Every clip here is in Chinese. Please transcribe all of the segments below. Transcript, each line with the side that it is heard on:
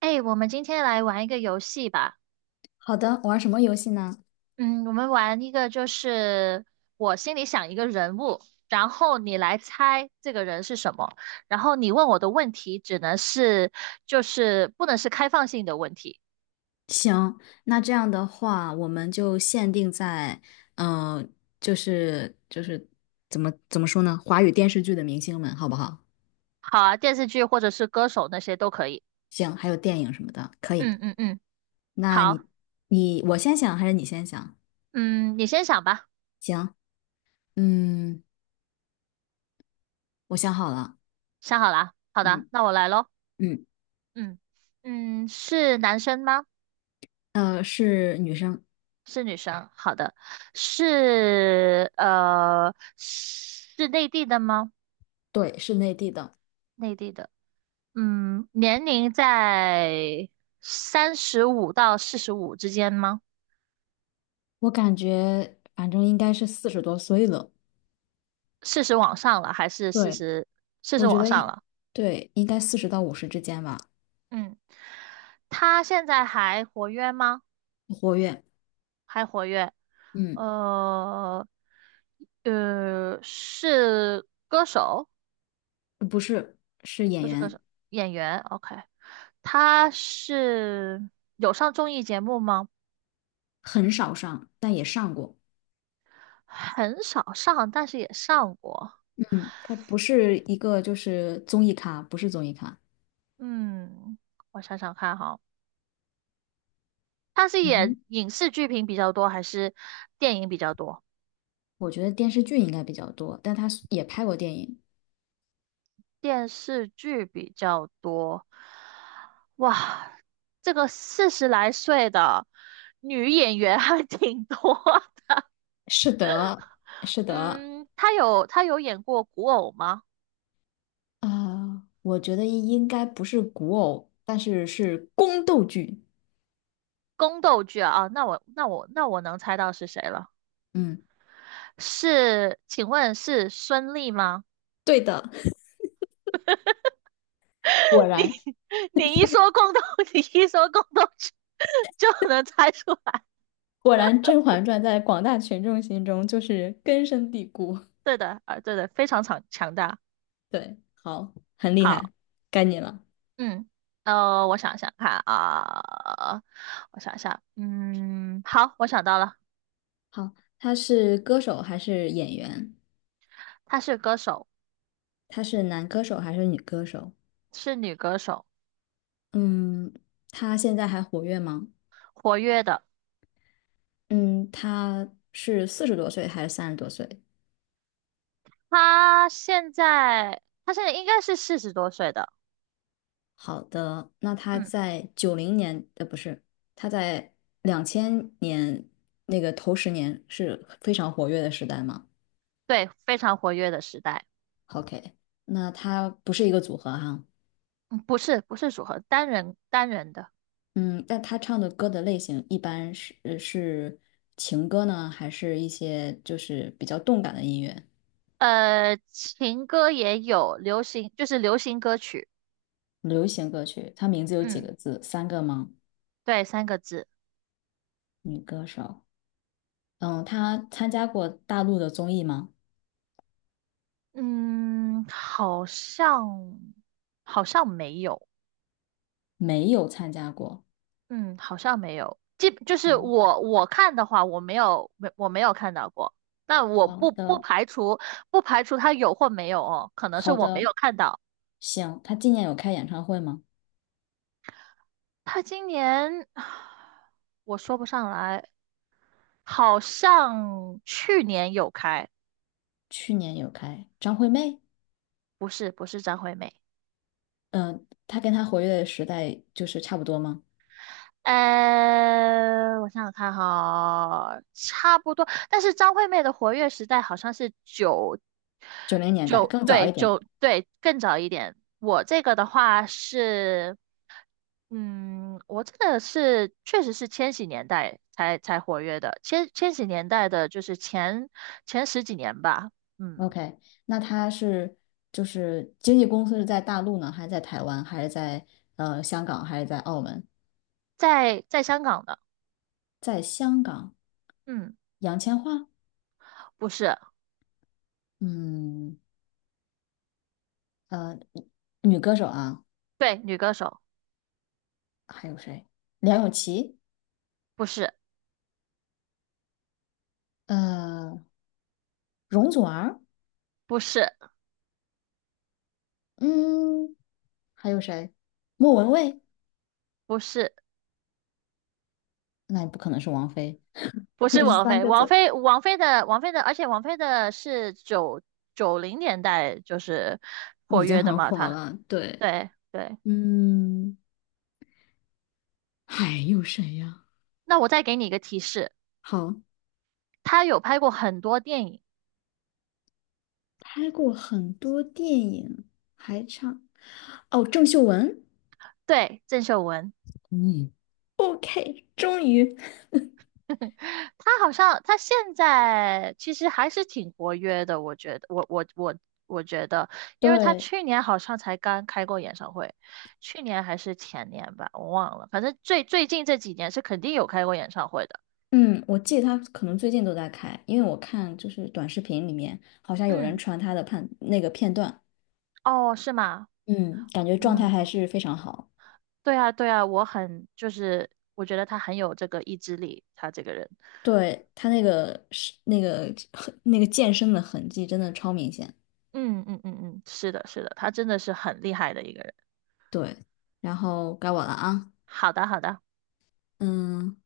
right: 哎，我们今天来玩一个游戏吧。
left: 好的，玩什么游戏呢？
right: 嗯，我们玩一个我心里想一个人物，然后你来猜这个人是什么，然后你问我的问题只能是就是不能是开放性的问题。
left: 行，那这样的话，我们就限定在，嗯、呃就是怎么说呢？华语电视剧的明星们，好不好？
right: 好啊，电视剧或者是歌手那些都可以。
left: 行，还有电影什么的，可以。
right: 嗯嗯嗯，
left: 那
right: 好，
left: 你我先想还是你先想？
right: 嗯，你先想吧，
left: 行，嗯，我想好了。
right: 想好了啊，好的，
left: 嗯
right: 那我来咯。
left: 嗯，
right: 嗯是男生吗？
left: 是女生。
right: 是女生，好的，是内地的吗？
left: 对，是内地的。
right: 内地的，年龄在三十五到四十五之间吗？
left: 我感觉反正应该是四十多岁了。
right: 四十往上了还是四
left: 对，
right: 十？四十
left: 我觉
right: 往
left: 得
right: 上
left: 应
right: 了，
left: 对应该40到50之间吧。
right: 嗯，她现在还活跃吗？
left: 活跃。
right: 还活跃，
left: 嗯，
right: 呃是歌手。
left: 不是，是
right: 不
left: 演
right: 是歌手，
left: 员。
right: 演员。OK，他是有上综艺节目吗？
left: 很少上，但也上过。
right: 很少上，但是也上过。
left: 嗯，他不是一个就是综艺咖，不是综艺咖。
right: 嗯，我想想看哈，他是
left: 嗯，
right: 演影视剧频比较多，还是电影比较多？
left: 我觉得电视剧应该比较多，但他也拍过电影。
right: 电视剧比较多。哇，这个40来岁的女演员还挺多的。
left: 是的，是的。
right: 嗯，她有演过古偶吗？
left: 我觉得应该不是古偶，但是是宫斗剧。
right: 宫斗剧啊，啊，那我能猜到是谁了。
left: 嗯，
right: 是，请问是孙俪吗？
left: 对的。果
right: 你
left: 然
right: 你一说宫斗，你一说宫斗剧就能猜出来。
left: 果然，《甄嬛传》在广大群众心中就是根深蒂固。
right: 对的，啊，对的，非常强大。
left: 对，好，很厉
right: 好，
left: 害，该你了。
right: 嗯，我想想看啊，我想想，好，我想到了，
left: 好，他是歌手还是演员？
right: 她是歌手，
left: 他是男歌手还是女歌手？
right: 是女歌手，
left: 嗯，他现在还活跃吗？
right: 活跃的。
left: 嗯，他是四十多岁还是30多岁？
right: 她现在应该是40多岁的，
left: 好的，那他
right: 嗯，
left: 在九零年，呃，不是，他在2000年那个头十年是非常活跃的时代吗
right: 对，非常活跃的时代。
left: ？OK，那他不是一个组合哈、
right: 嗯，不是，不是组合，单人单人的。
left: 嗯，但他唱的歌的类型一般是情歌呢，还是一些就是比较动感的音乐？
right: 情歌也有，流行歌曲，
left: 流行歌曲，他名字有几
right: 嗯，
left: 个字？三个吗？
right: 对，三个字，
left: 女歌手。嗯，她参加过大陆的综艺吗？
right: 嗯，好像没有，
left: 没有参加过。
right: 嗯，好像没有，就是
left: 好，
right: 我看的话，我没有看到过，但我
left: 好
right: 不
left: 的，
right: 排除不排除他有或没有哦，可能是
left: 好
right: 我没
left: 的，
right: 有看到，
left: 行。她今年有开演唱会吗？
right: 他今年 我说不上来，好像去年有开，
left: 去年有开。张惠妹，
right: 不是，不是张惠妹。
left: 嗯，她跟她活跃的时代就是差不多吗？
right: 我想想看哈，差不多。但是张惠妹的活跃时代好像是九
left: 90年代，
right: 九，
left: 更早
right: 对
left: 一点。
right: 九对更早一点。我这个的话是，我这个是确实是千禧年代才活跃的，千禧年代的就是前十几年吧，嗯，
left: OK，那他是就是经纪公司是在大陆呢，还是在台湾，还是在香港，还是在澳门？
right: 在香港的，
left: 在香港。
right: 嗯，
left: 杨千嬅，
right: 不是，
left: 嗯，呃，女歌手啊，
right: 对，女歌手，
left: 还有谁？梁咏琪，
right: 不是，
left: 呃，容祖儿，
right: 不是，
left: 嗯，还有谁？莫文蔚，
right: 不是。
left: 那也不可能是王菲，
right: 不
left: 因
right: 是
left: 为是
right: 王
left: 三
right: 菲，
left: 个
right: 王
left: 字，
right: 菲，王菲的，王菲的，而且王菲的是九零年代就是活
left: 已经
right: 跃的
left: 很
right: 嘛，
left: 火
right: 她，
left: 了。对，
right: 对对。
left: 嗯，还有谁呀？
right: 那我再给你一个提示，
left: 好，
right: 她有拍过很多电影，
left: 拍过很多电影，还唱，哦，郑秀文。
right: 对，郑秀文，
left: 嗯，OK，终于，
right: 她好像她现在其实还是挺活跃的，我觉得，我觉得，因为她
left: 对。
right: 去年好像才刚开过演唱会，去年还是前年吧，我忘了，反正最近这几年是肯定有开过演唱会的，
left: 嗯，我记得他可能最近都在开，因为我看就是短视频里面好像有人
right: 嗯，
left: 传他的判那个片段。
right: 哦，是吗？
left: 嗯，感觉状态
right: 嗯。
left: 还是非常好。
right: 对啊，对啊，我觉得他很有这个意志力，他这个人，
left: 对，他那个是那个 那个健身的痕迹真的超明显。
right: 嗯嗯嗯嗯，是的，是的，他真的是很厉害的一个人。
left: 对，然后该我了啊。
right: 好的，好的，
left: 嗯，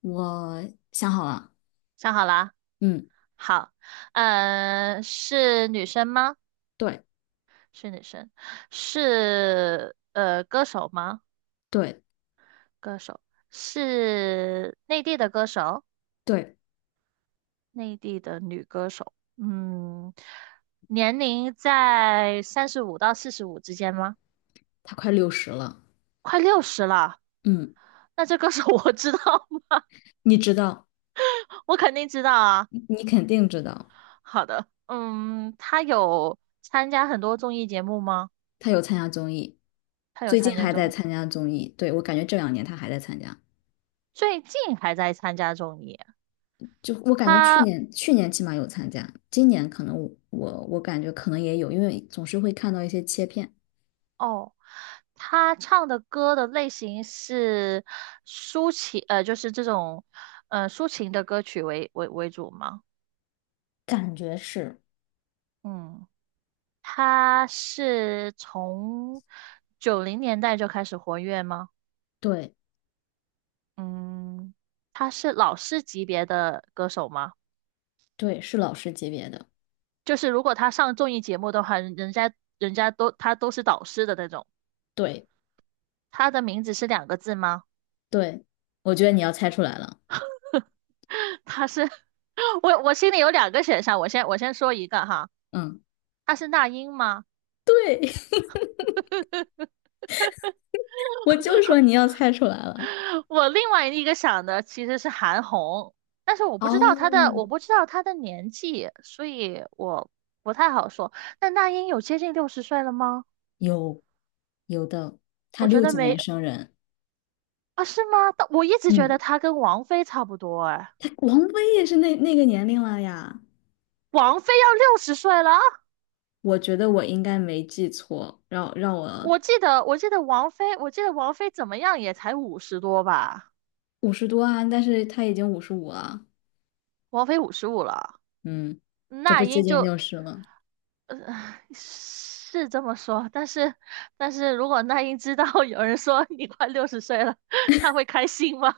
left: 我想好了。
right: 想好了啊，
left: 嗯，
right: 好，是女生吗？
left: 对
right: 是女生，是歌手吗？
left: 对
right: 歌手，是内地的歌手，
left: 对。
right: 内地的女歌手，年龄在三十五到四十五之间吗？
left: 他快六十了。
right: 快六十了，
left: 嗯，
right: 那这歌手 我知道。
left: 你知道，
right: 我肯定知道啊。
left: 你肯定知道。
right: 好的，他有参加很多综艺节目吗？
left: 他有参加综艺，
right: 他有
left: 最
right: 参
left: 近
right: 加
left: 还
right: 综
left: 在
right: 艺，
left: 参加综艺。对，我感觉这两年他还在参加，
right: 最近还在参加综艺啊。
left: 就我感觉去
right: 他
left: 年去年起码有参加，今年可能我感觉可能也有，因为总是会看到一些切片。
right: 哦，他唱的歌的类型是抒情，就是这种，抒情的歌曲为主吗？
left: 感觉是，
right: 嗯，他是从九零年代就开始活跃吗？
left: 对
right: 嗯，他是老师级别的歌手吗？
left: 对，是老师级别的。
right: 就是如果他上综艺节目的话，人家都他都是导师的那种。
left: 对
right: 他的名字是两个字吗？
left: 对，我觉得你要猜出来了。
right: 他是 我心里有两个选项，我先说一个哈，
left: 嗯，
right: 他是那英吗？
left: 对，我就说你要猜出来了。
right: 我另外一个想的其实是韩红，但是我
left: 哦，
right: 不知道她的年纪，所以我不太好说。那英有接近六十岁了吗？
left: 有，有的。他
right: 我觉
left: 六
right: 得
left: 几
right: 没
left: 年生人。
right: 啊，是吗？但我一直觉得
left: 嗯，
right: 她跟王菲差不多哎，
left: 他王菲也是那个年龄了呀。
right: 王菲要六十岁了啊
left: 我觉得我应该没记错，让我
right: 我记得王菲怎么样也才50多吧，
left: 五十多啊，但是他已经55了。
right: 王菲55了，
left: 嗯，这
right: 那
left: 不接
right: 英
left: 近
right: 就，
left: 六十了。
right: 呃，是这么说，但是，如果那英知道 有人说你快六十岁了，她会开心吗？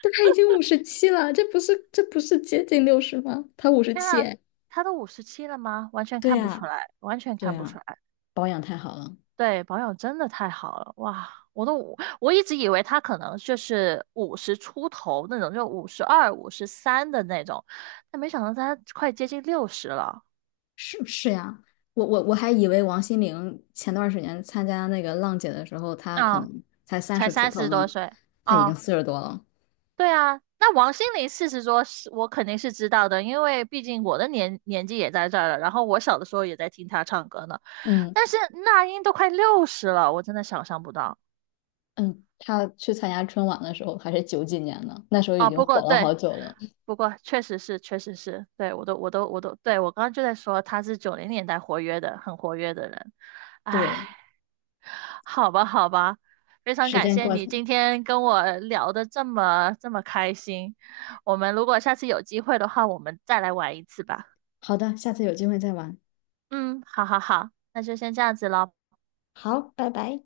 left: 但他已经五十七了，这不是接近六十吗？他五十
right: 天
left: 七，
right: 啊，
left: 哎，
right: 她都57了吗？完全
left: 对
right: 看不出
left: 呀，
right: 来，完全
left: 对
right: 看不出
left: 呀，
right: 来。
left: 保养太好了。
right: 对，保养真的太好了，哇！我一直以为他可能就是五十出头那种，就52、53的那种，但没想到他快接近六十了，
left: 是不是呀？我还以为王心凌前段时间参加那个浪姐的时候，她可
right: 啊，
left: 能才三
right: 才
left: 十出
right: 三
left: 头
right: 十
left: 呢，
right: 多岁
left: 她已经
right: 啊！
left: 四十多了。
right: 对啊，那王心凌四十多是，我肯定是知道的，因为毕竟我的年纪也在这儿了，然后我小的时候也在听她唱歌呢。
left: 嗯。
right: 但是那英都快六十了，我真的想象不到。
left: 嗯，他去参加春晚的时候还是九几年呢，那时候已
right: 哦，
left: 经
right: 不过
left: 火了
right: 对，
left: 好久了。
right: 不过确实是，确实是，对，我都，我都，我都，对，我刚刚就在说他是九零年代活跃的，很活跃的人。唉，
left: 对，
right: 好吧，好吧，非常
left: 时
right: 感
left: 间
right: 谢
left: 过去。
right: 你今天跟我聊的这么这么开心。我们如果下次有机会的话，我们再来玩一次吧。
left: 好的，下次有机会再玩。
right: 嗯，好好好，那就先这样子喽。
left: 好，拜拜。